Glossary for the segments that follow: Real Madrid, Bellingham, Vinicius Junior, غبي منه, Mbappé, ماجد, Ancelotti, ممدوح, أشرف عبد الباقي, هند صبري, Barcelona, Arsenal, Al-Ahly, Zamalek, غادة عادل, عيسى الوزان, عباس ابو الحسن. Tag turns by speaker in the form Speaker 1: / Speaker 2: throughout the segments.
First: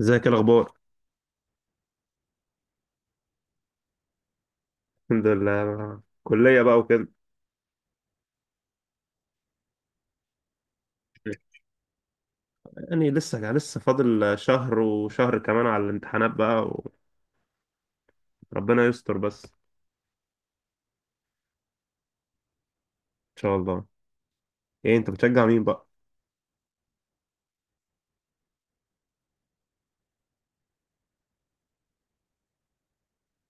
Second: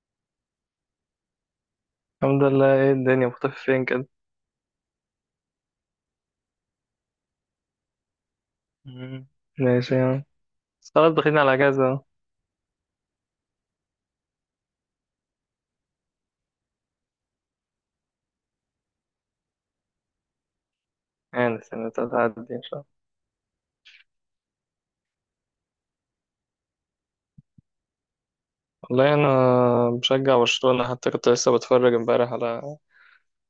Speaker 1: ازيك؟ إيه الاخبار؟
Speaker 2: الحمد لله. ايه الدنيا مختفي فين كده؟
Speaker 1: الحمد لله، كلية بقى وكده.
Speaker 2: مم. ماشي يعني. بس خلاص داخلين على اجازة أهو.
Speaker 1: يعني لسه فاضل شهر وشهر كمان على الامتحانات بقى. وربنا يستر، بس ان
Speaker 2: يعني السنة تعدي ان شاء الله.
Speaker 1: شاء الله. ايه، انت بتشجع مين بقى؟
Speaker 2: والله انا بشجع برشلونة، حتى كنت لسه بتفرج امبارح على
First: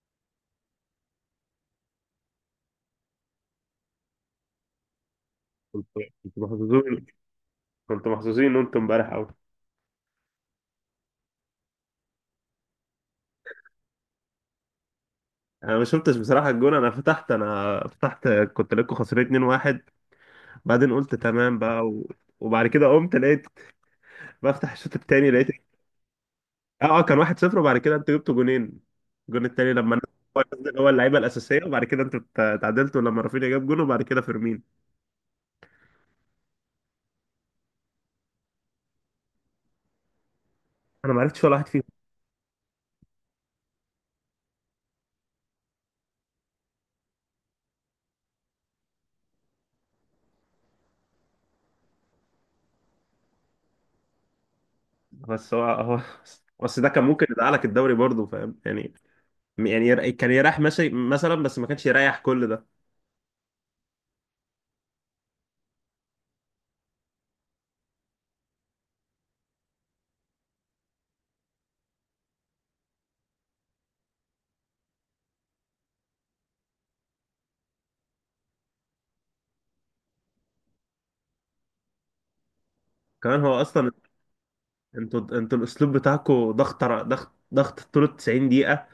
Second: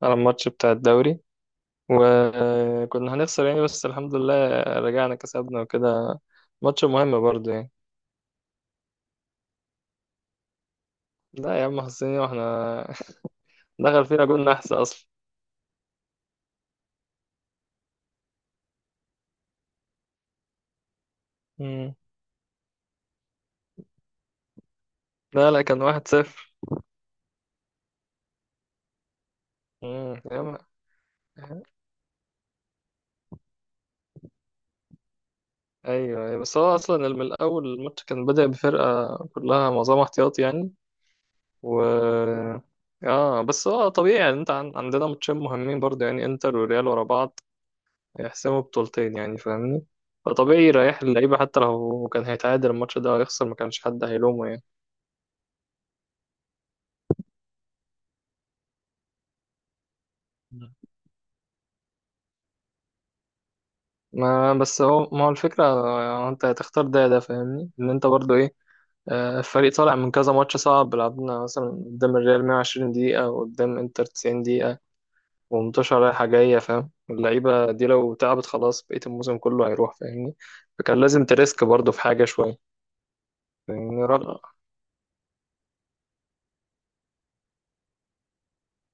Speaker 2: الماتش بتاع الدوري. وكنا هنخسر يعني، بس الحمد لله رجعنا كسبنا
Speaker 1: كنت
Speaker 2: وكده.
Speaker 1: كنت
Speaker 2: ماتش
Speaker 1: محظوظين.
Speaker 2: مهم برضه يعني.
Speaker 1: كنت محظوظين وانتم امبارح قوي.
Speaker 2: لا يا عم حسيني، واحنا دخل فينا جول نحس اصلا.
Speaker 1: انا ما شفتش بصراحة الجون، انا فتحت كنت لكم خسرانين 2-1. بعدين قلت تمام بقى
Speaker 2: مم.
Speaker 1: وبعد كده قمت لقيت. بفتح الشوط التاني لقيت.
Speaker 2: لا لا كان واحد صفر.
Speaker 1: اه اه، كان 1-0، وبعد كده انتوا جبتوا جونين. الجون التاني
Speaker 2: مم.
Speaker 1: هو
Speaker 2: يا
Speaker 1: نزل، هو اللعيبه
Speaker 2: عم،
Speaker 1: الاساسيه. وبعد كده انتوا اتعادلتوا لما رافينيا جاب جون، وبعد كده فيرمين.
Speaker 2: ايوه أيوة. بس هو اصلا من الاول الماتش كان بدأ بفرقه كلها معظمها احتياطي يعني.
Speaker 1: انا ما عرفتش ولا واحد
Speaker 2: و
Speaker 1: فيهم.
Speaker 2: اه، بس هو طبيعي يعني. انت عندنا ماتشين مهمين برضه يعني، انتر وريال ورا بعض، هيحسموا بطولتين يعني، فاهمني؟ فطبيعي يريح اللعيبه، حتى لو كان هيتعادل الماتش ده هيخسر ما كانش حد هيلومه يعني.
Speaker 1: بس هو بس ده كان ممكن يدعى لك الدوري برضه، فاهم يعني. يعني كان يريح
Speaker 2: مم.
Speaker 1: ماشي مثلا، بس ما كانش يريح كل ده.
Speaker 2: ما بس هو ما هو الفكرة، آه، انت هتختار ده ده، فاهمني ان انت برضو ايه. آه، الفريق طالع من كذا ماتش صعب. لعبنا مثلا قدام الريال 120 دقيقة، وقدام انتر 90 ومنتشرة رايحة جاية، فاهم؟ اللعيبة دي لو تعبت خلاص بقية الموسم كله هيروح، فاهمني؟ فكان لازم تريسك برضه في حاجة شوية.
Speaker 1: كمان هو اصلا،
Speaker 2: فاهمني؟ رغم.
Speaker 1: انتوا الاسلوب بتاعكم ضغط ضغط طول 90 دقيقه.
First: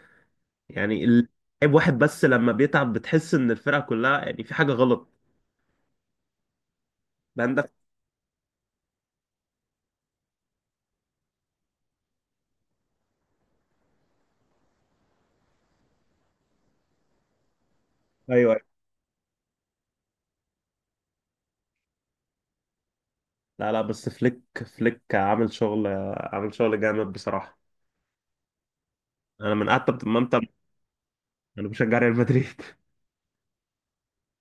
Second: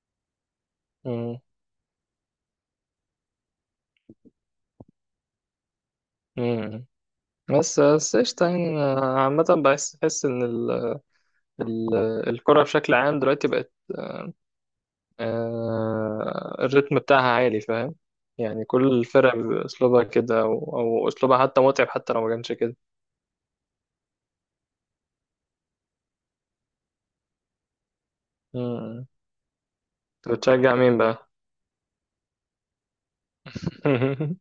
Speaker 1: يعني
Speaker 2: مم.
Speaker 1: اللعيب واحد، بس لما بيتعب بتحس ان الفرقه كلها يعني في حاجه غلط.
Speaker 2: مم.
Speaker 1: ده عندك.
Speaker 2: بس بس قشطة يعني. أنا عامة بحس إن ال... الكرة بشكل عام دلوقتي بقت، الريتم بتاعها عالي، فاهم؟
Speaker 1: ايوه.
Speaker 2: يعني كل الفرق بأسلوبها كده، أو أسلوبها حتى متعب، حتى لو ما كانش كده.
Speaker 1: لا لا، بس فليك فليك عامل شغل، عامل شغل جامد بصراحة.
Speaker 2: مم.
Speaker 1: انا من قعدت ما انت.
Speaker 2: أنت بتشجع مين بقى؟
Speaker 1: انا بشجع ريال مدريد.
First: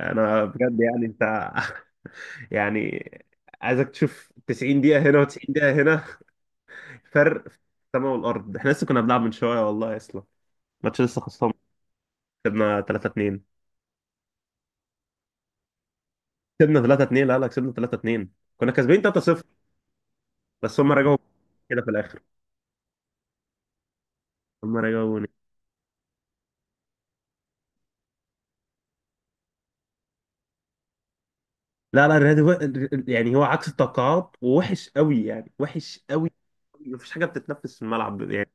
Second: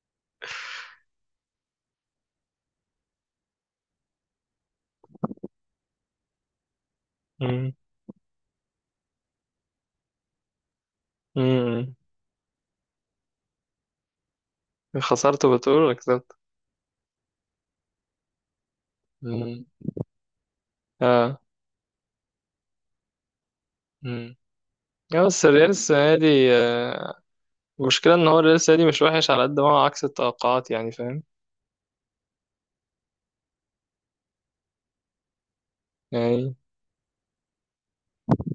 Speaker 1: انا بجد يعني انت. يعني عايزك تشوف 90 دقيقة هنا و90 دقيقة هنا. فرق في
Speaker 2: مم.
Speaker 1: السماء والارض. احنا لسه كنا بنلعب من شوية والله اصلا. الماتش لسه خلصان.
Speaker 2: مم.
Speaker 1: كسبنا 3-2.
Speaker 2: خسرت بتقول ولا كسبت؟
Speaker 1: كسبنا 3-2، لا لا، كسبنا 3-2. كنا كاسبين 3-0، بس هم رجعوا
Speaker 2: اه.
Speaker 1: كده في الاخر.
Speaker 2: امم.
Speaker 1: هم
Speaker 2: اه
Speaker 1: رجعوني.
Speaker 2: بس الريال السنة دي، آه، المشكلة ان هو الريال السنة دي مش وحش على قد ما هو عكس التوقعات، يعني فاهم؟
Speaker 1: لا لا، الريال يعني هو عكس التوقعات ووحش قوي، يعني وحش قوي.
Speaker 2: يعني.
Speaker 1: مفيش حاجه بتتنفس في الملعب يعني.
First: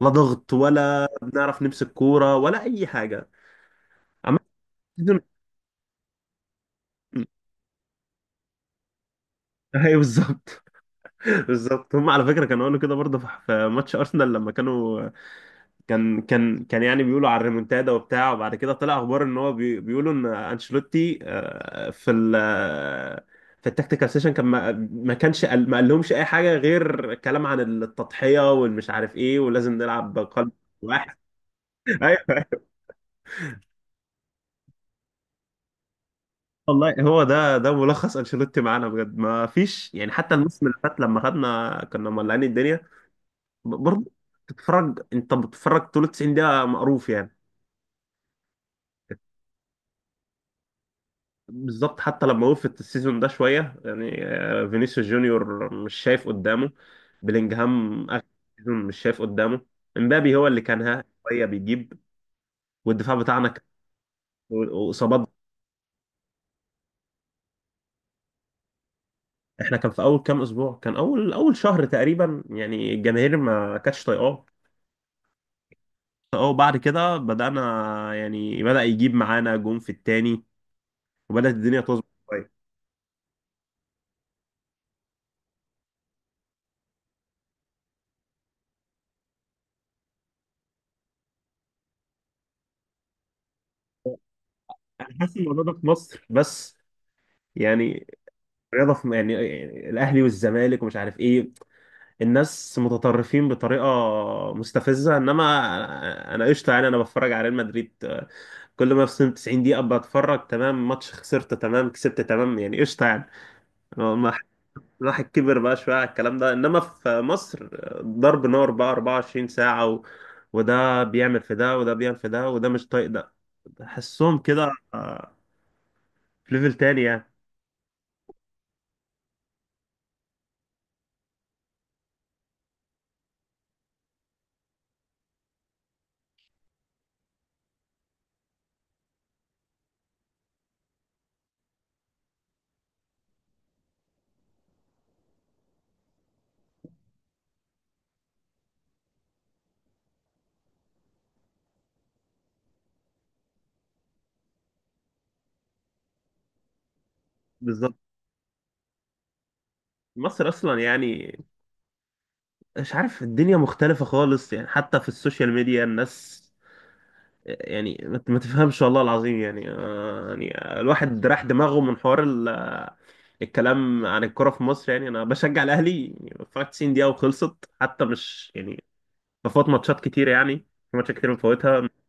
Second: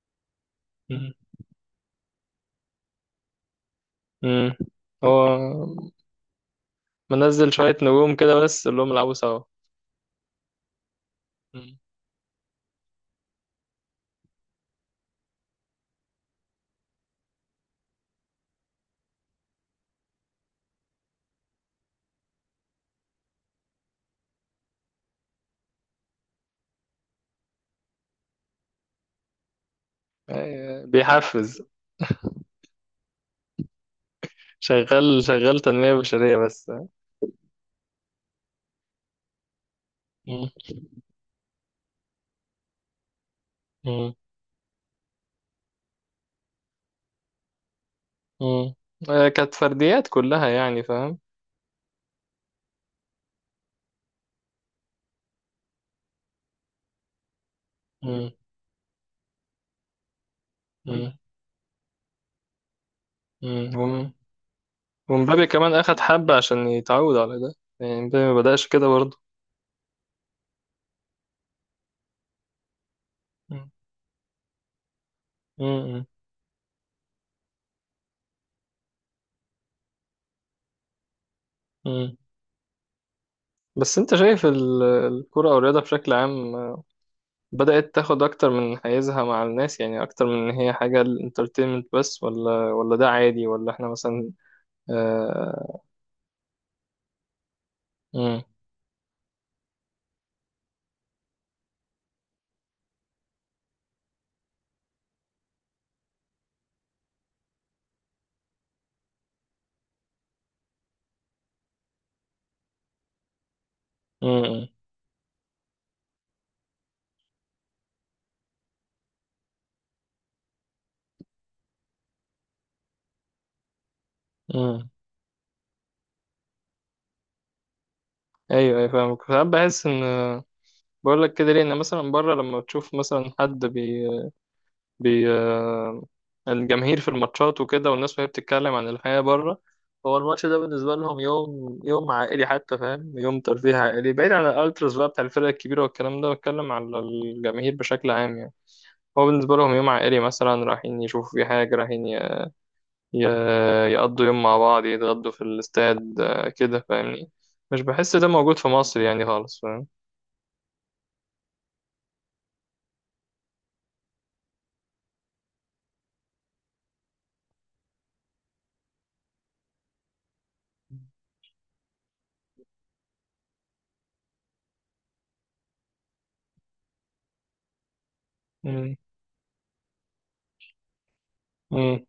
Speaker 1: لا ضغط، ولا
Speaker 2: مم.
Speaker 1: بنعرف نمسك كوره، ولا اي حاجه. عم.
Speaker 2: مم. هو منزل شوية نجوم كده بس اللي هم يلعبوا سوا.
Speaker 1: ايوه بالظبط.
Speaker 2: مم.
Speaker 1: بالظبط، هم على فكره كانوا قالوا كده برضه في ماتش ارسنال لما كانوا. كان يعني بيقولوا على الريمونتادا وبتاع. وبعد كده طلع اخبار ان هو بيقولوا ان انشيلوتي آه، في ال آه، في التكتيكال سيشن. كان ما كانش ما قالهمش اي حاجه غير كلام عن التضحيه والمش عارف ايه، ولازم نلعب قلب
Speaker 2: آه،
Speaker 1: واحد.
Speaker 2: بيحفز.
Speaker 1: ايوه
Speaker 2: شغال شغال تنمية بشرية بس.
Speaker 1: والله، هو ده ملخص انشيلوتي معانا بجد، ما فيش يعني. حتى
Speaker 2: مم.
Speaker 1: الموسم اللي فات لما خدنا كنا مولعين الدنيا برضه.
Speaker 2: مم.
Speaker 1: انت بتتفرج طول 90 دقيقة مقروف يعني.
Speaker 2: مم. آه، كانت فرديات كلها يعني فاهم.
Speaker 1: بالظبط، حتى لما وقفت السيزون ده شوية يعني، فينيسيوس جونيور مش شايف قدامه. بلينجهام اخر
Speaker 2: مم.
Speaker 1: سيزون مش شايف قدامه. امبابي هو اللي كان ها
Speaker 2: مم.
Speaker 1: شوية بيجيب. والدفاع بتاعنا
Speaker 2: مم.
Speaker 1: واصابات.
Speaker 2: ومبابي كمان أخد حبة عشان يتعود على ده. يعني مبابي ما بدأش كده برضه.
Speaker 1: احنا كان في اول كام اسبوع، كان اول اول شهر تقريبا يعني الجماهير ما كانتش طايقاه.
Speaker 2: مم.
Speaker 1: اه. وبعد كده بدأنا، يعني بدأ يجيب معانا جون في التاني، وبدأت الدنيا تظبط
Speaker 2: مم.
Speaker 1: شوية.
Speaker 2: بس انت شايف الكرة او الرياضة بشكل عام بدأت تاخد اكتر من حيزها مع الناس، يعني اكتر من ان هي حاجة الانترتينمنت بس، ولا ده عادي، ولا احنا مثلا،
Speaker 1: أنا حاسس إن الموضوع ده
Speaker 2: آه.
Speaker 1: في مصر بس. يعني
Speaker 2: مم.
Speaker 1: رياضة في، يعني الأهلي والزمالك ومش عارف إيه. الناس متطرفين بطريقة مستفزة. إنما أنا قشطة يعني. أنا بتفرج على ريال مدريد، كل ما في 90 دقيقة بتفرج تمام، ماتش خسرت تمام، كسبت تمام، يعني قشطة يعني ما.
Speaker 2: مم.
Speaker 1: الواحد كبر بقى شوية على الكلام ده، إنما في مصر ضرب نار بقى 24 ساعة وده بيعمل في ده، وده بيعمل في ده، وده مش طايق ده. تحسهم كده،
Speaker 2: مم.
Speaker 1: في ليفل تاني يعني.
Speaker 2: ايوه ايوه، فاهمك. ساعات بحس ان، بقول لك كده ليه، ان مثلا بره لما تشوف مثلا حد بي، آه، الجماهير في الماتشات وكده، والناس وهي بتتكلم عن الحياة بره، هو الماتش ده بالنسبة لهم يوم، يوم عائلي حتى، فاهم؟ يوم ترفيه عائلي، بعيد عن الالتراس بقى بتاع الفرق الكبيرة والكلام ده. بتكلم على الجماهير بشكل عام يعني. هو بالنسبة لهم يوم عائلي، مثلا رايحين يشوفوا في حاجة، رايحين يقضوا يوم مع بعض، يتغدوا في الاستاد آه، كده، فاهمني؟ مش
Speaker 1: بالظبط.
Speaker 2: بحس ده موجود في مصر يعني خالص، فاهم؟
Speaker 1: مصر أصلا يعني مش عارف، الدنيا مختلفة خالص يعني. حتى في السوشيال ميديا الناس يعني ما تفهمش والله العظيم يعني. يعني الواحد راح دماغه من حوار الكلام عن الكرة في مصر. يعني أنا بشجع الأهلي يعني. 90 دقيقة وخلصت، حتى مش يعني
Speaker 2: مم.
Speaker 1: بفوت ماتشات كتير يعني. في ماتشات كتير بفوتها
Speaker 2: مم.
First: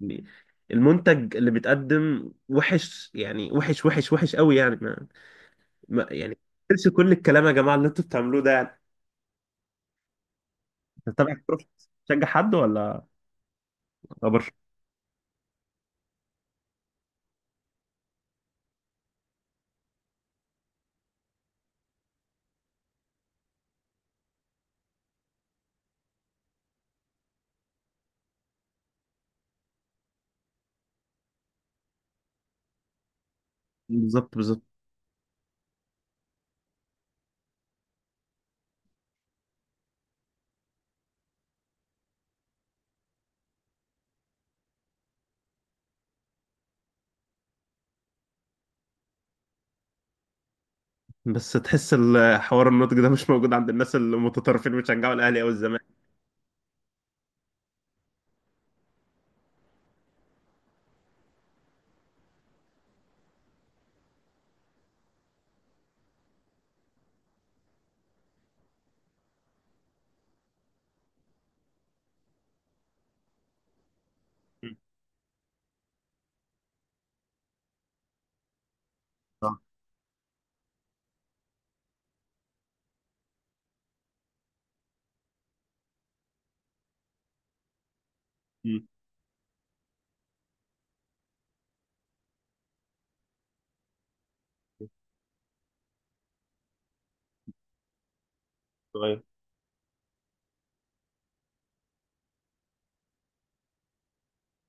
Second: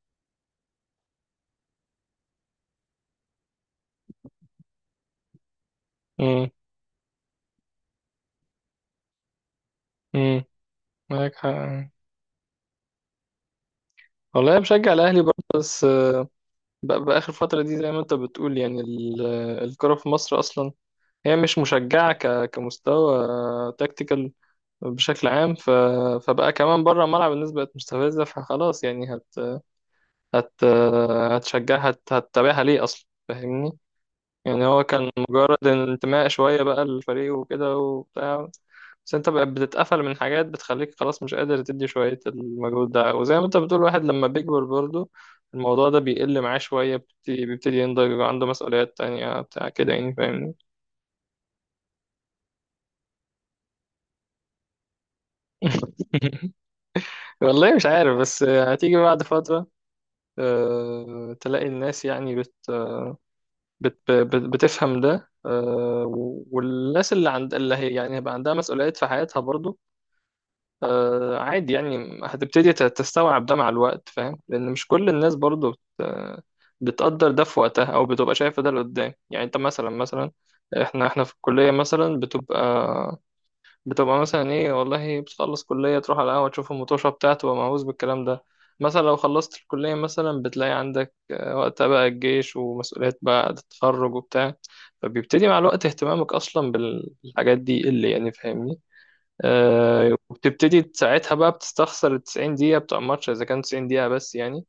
Speaker 1: يعني. المنتج اللي بيتقدم وحش يعني، وحش وحش وحش قوي يعني
Speaker 2: مم.
Speaker 1: تنسوا كل الكلام يا جماعة اللي انتوا بتعملوه ده يعني.
Speaker 2: مم.
Speaker 1: انت طبعا
Speaker 2: معاك حق.
Speaker 1: بتروح تشجع حد، ولا
Speaker 2: والله أنا
Speaker 1: برشلونة؟
Speaker 2: بشجع الأهلي برضه، بس بقى آخر فترة دي زي ما أنت بتقول يعني، الكرة في مصر أصلا هي مش مشجعة كمستوى تكتيكال بشكل عام. فبقى كمان بره الملعب الناس بقت مستفزة، فخلاص يعني هت... هتشجعها، هتتابعها ليه أصلا، فاهمني؟
Speaker 1: بالظبط بالظبط.
Speaker 2: يعني هو كان مجرد انتماء شوية بقى للفريق وكده وبتاع. بس انت بقى بتتقفل من حاجات بتخليك خلاص مش قادر تدي شوية المجهود ده. وزي ما انت بتقول، الواحد لما بيكبر برضه الموضوع ده بيقل معاه شوية، بيبتدي ينضج، يبقى عنده مسؤوليات تانية بتاع كده يعني، فاهمني؟
Speaker 1: بس تحس حوار النضج ده مش موجود عند الناس المتطرفين اللي بيشجعوا الاهلي او الزمالك.
Speaker 2: والله مش عارف، بس هتيجي بعد فترة آه، تلاقي الناس يعني بت بتفهم ده آه، والناس اللي عند اللي هي يعني، هيبقى عندها مسؤوليات في حياتها برضو. آه، عادي يعني، هتبتدي تستوعب ده مع الوقت، فاهم؟ لأن
Speaker 1: مم.
Speaker 2: مش كل الناس برضو بتقدر ده في وقتها، أو بتبقى شايفة ده لقدام يعني. أنت
Speaker 1: صح.
Speaker 2: مثلا، مثلا إحنا، إحنا في الكلية مثلا بتبقى، بتبقى مثلا إيه، والله بتخلص كلية تروح على القهوة تشوف المطوشة بتاعته، تبقى مهووس بالكلام ده.
Speaker 1: مم.
Speaker 2: مثلا لو خلصت الكلية مثلا بتلاقي عندك آه، وقتها بقى الجيش ومسؤوليات بعد التخرج وبتاع. فبيبتدي مع الوقت اهتمامك أصلا بالحاجات دي اللي، يعني فاهمني؟
Speaker 1: صغير.
Speaker 2: آه، وبتبتدي ساعتها بقى بتستخسر ال 90 دقيقة بتوع الماتش، إذا كان 90 دقيقة بس يعني.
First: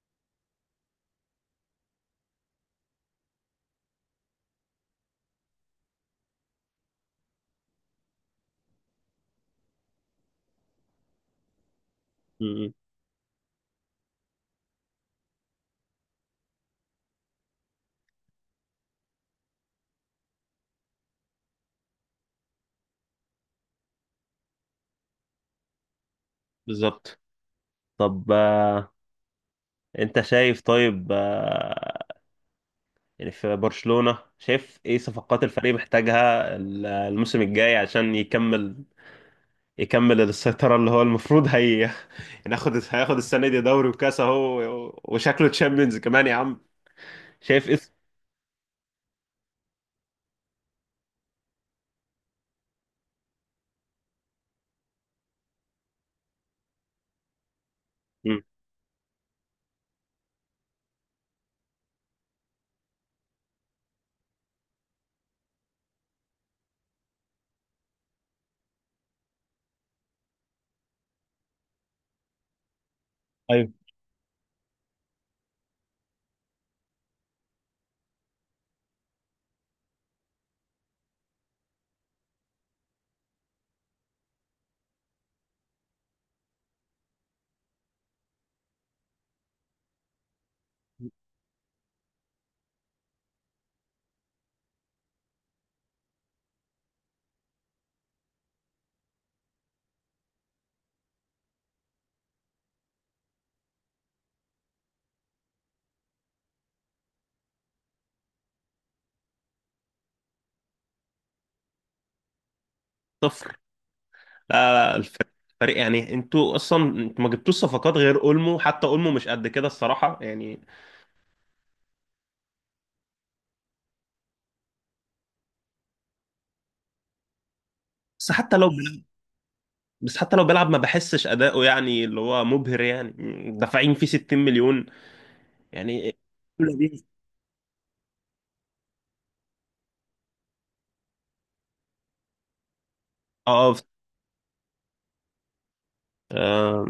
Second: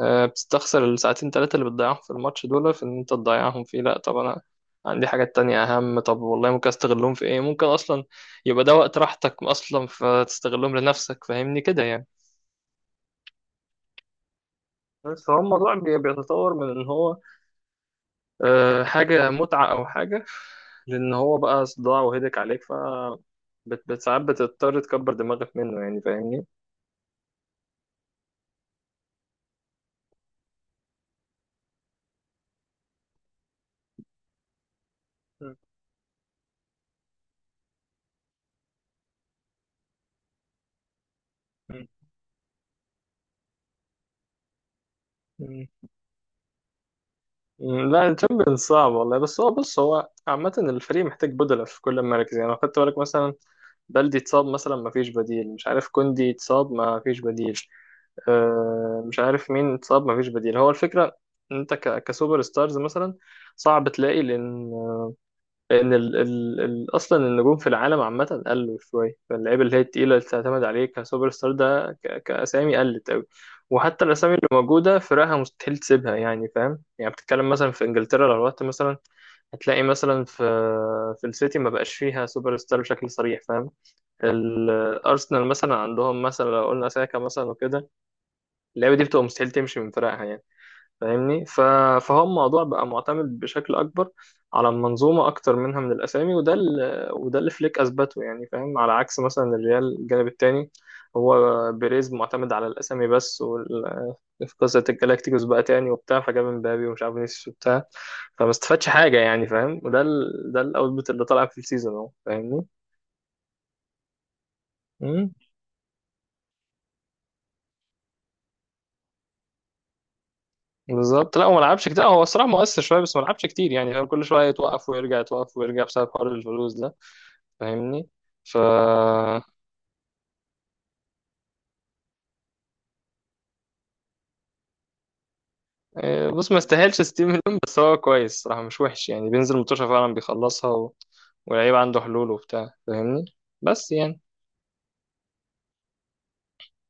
Speaker 2: آه، بتستخسر الساعتين تلاتة اللي بتضيعهم في الماتش دول، في إن أنت تضيعهم فيه. لأ، طب أنا عندي حاجات تانية أهم. طب والله ممكن أستغلهم في إيه؟ ممكن أصلا يبقى ده وقت راحتك أصلا فتستغلهم لنفسك، فاهمني كده يعني.
Speaker 1: مم.
Speaker 2: بس هو الموضوع بيتطور من إن هو آه، حاجة متعة أو حاجة، لأن هو بقى صداع وهدك عليك، ف ساعات بتضطر تكبر دماغك منه يعني، فاهمني؟
Speaker 1: بالظبط. طب، انت شايف. طيب، يعني في برشلونة شايف ايه صفقات الفريق محتاجها الموسم الجاي عشان يكمل السيطرة اللي هو المفروض هي. هياخد السنة دي دوري وكاس اهو، وشكله
Speaker 2: مم.
Speaker 1: تشامبيونز كمان يا عم. شايف ايه
Speaker 2: مم، لا الشامبيونز صعب والله. بس هو بص، هو عامة الفريق محتاج بدلة في كل المراكز يعني. لو خدت بالك مثلا، بلدي اتصاب مثلا ما فيش بديل، مش عارف كوندي اتصاب ما فيش بديل،
Speaker 1: مم.
Speaker 2: آه، مش عارف مين اتصاب ما فيش بديل. هو الفكرة إن انت كسوبر ستارز مثلا صعب تلاقي، لان، لأن ال أصلا النجوم في العالم عامة قلوا شوية. فاللعيبة اللي هي التقيلة اللي تعتمد عليه كسوبر ستار ده كأسامي قلت أوي.
Speaker 1: ايوه
Speaker 2: وحتى الأسامي اللي موجودة فرقها مستحيل تسيبها يعني، فاهم يعني؟ بتتكلم مثلا في إنجلترا، لو رحت مثلا هتلاقي مثلا في، في السيتي ما بقاش فيها سوبر ستار بشكل صريح، فاهم؟ الأرسنال مثلا عندهم مثلا لو قلنا ساكا مثلا وكده، اللعيبة دي بتبقى مستحيل تمشي من فرقها يعني، فاهمني؟ فهو الموضوع بقى معتمد بشكل اكبر على المنظومه اكتر منها من الاسامي. وده وده اللي فليك اثبته يعني، فاهم؟ على عكس مثلا الريال الجانب التاني، هو بيريز معتمد على الاسامي بس، في قصه الجالاكتيكوس بقى تاني وبتاع، فجاب مبابي ومش عارف فينيسيوس وبتاع، فما استفادش حاجه يعني، فاهم؟ وده ده الاوتبوت اللي طلع في السيزون اهو، فاهمني؟
Speaker 1: صفر. لا لا، الفريق
Speaker 2: امم.
Speaker 1: الفريق يعني انتوا اصلا انتوا ما جبتوش صفقات غير اولمو، حتى اولمو مش قد كده الصراحة يعني.
Speaker 2: بالظبط، لا هو ما لعبش كتير. هو الصراحه مؤثر شويه بس ما لعبش كتير يعني، فاهم؟ كل شويه يتوقف ويرجع، يتوقف ويرجع بسبب حوار الفلوس ده، فاهمني؟
Speaker 1: بس حتى
Speaker 2: ف
Speaker 1: لو بيلعب بس حتى لو بيلعب ما بحسش اداؤه، يعني اللي هو مبهر يعني. دافعين فيه 60 مليون يعني.
Speaker 2: آه، بص ما استاهلش ستيف منهم، بس هو كويس صراحة، مش وحش يعني، بينزل متوشة فعلا بيخلصها، واللعيب عنده حلول وبتاع، فاهمني؟
Speaker 1: اه،
Speaker 2: بس يعني.
Speaker 1: آه،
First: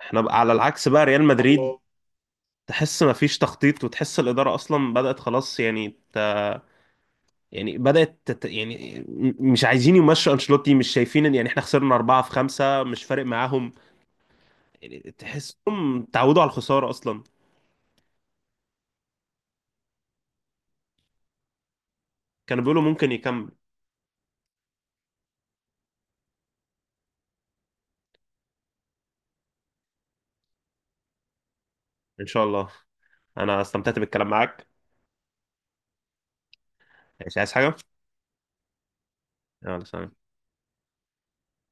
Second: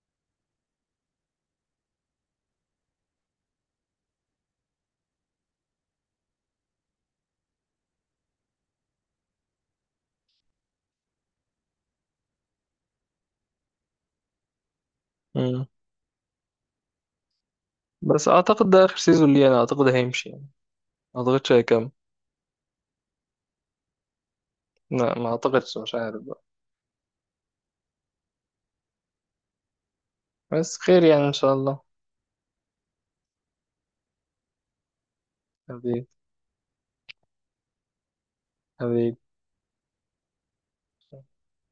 Speaker 1: احنا بقى على العكس، بقى ريال مدريد الله. تحس ما فيش تخطيط، وتحس الإدارة أصلا بدأت خلاص يعني يعني بدأت يعني مش عايزين يمشوا أنشيلوتي، مش شايفين إن يعني احنا خسرنا أربعة في خمسة مش فارق معاهم. يعني
Speaker 2: مم.
Speaker 1: تحسهم تعودوا على الخسارة أصلا.
Speaker 2: بس اعتقد ده اخر سيزون ليه، انا اعتقد هيمشي يعني، ما اعتقدش هيكمل.
Speaker 1: كانوا بيقولوا ممكن يكمل.
Speaker 2: لا، ما اعتقدش، مش عارف بقى، بس خير يعني ان شاء الله.
Speaker 1: إن شاء الله. أنا استمتعت بالكلام معاك.
Speaker 2: حبيبي.
Speaker 1: مش عايز حاجة؟
Speaker 2: حبيبي.
Speaker 1: يلا سلام.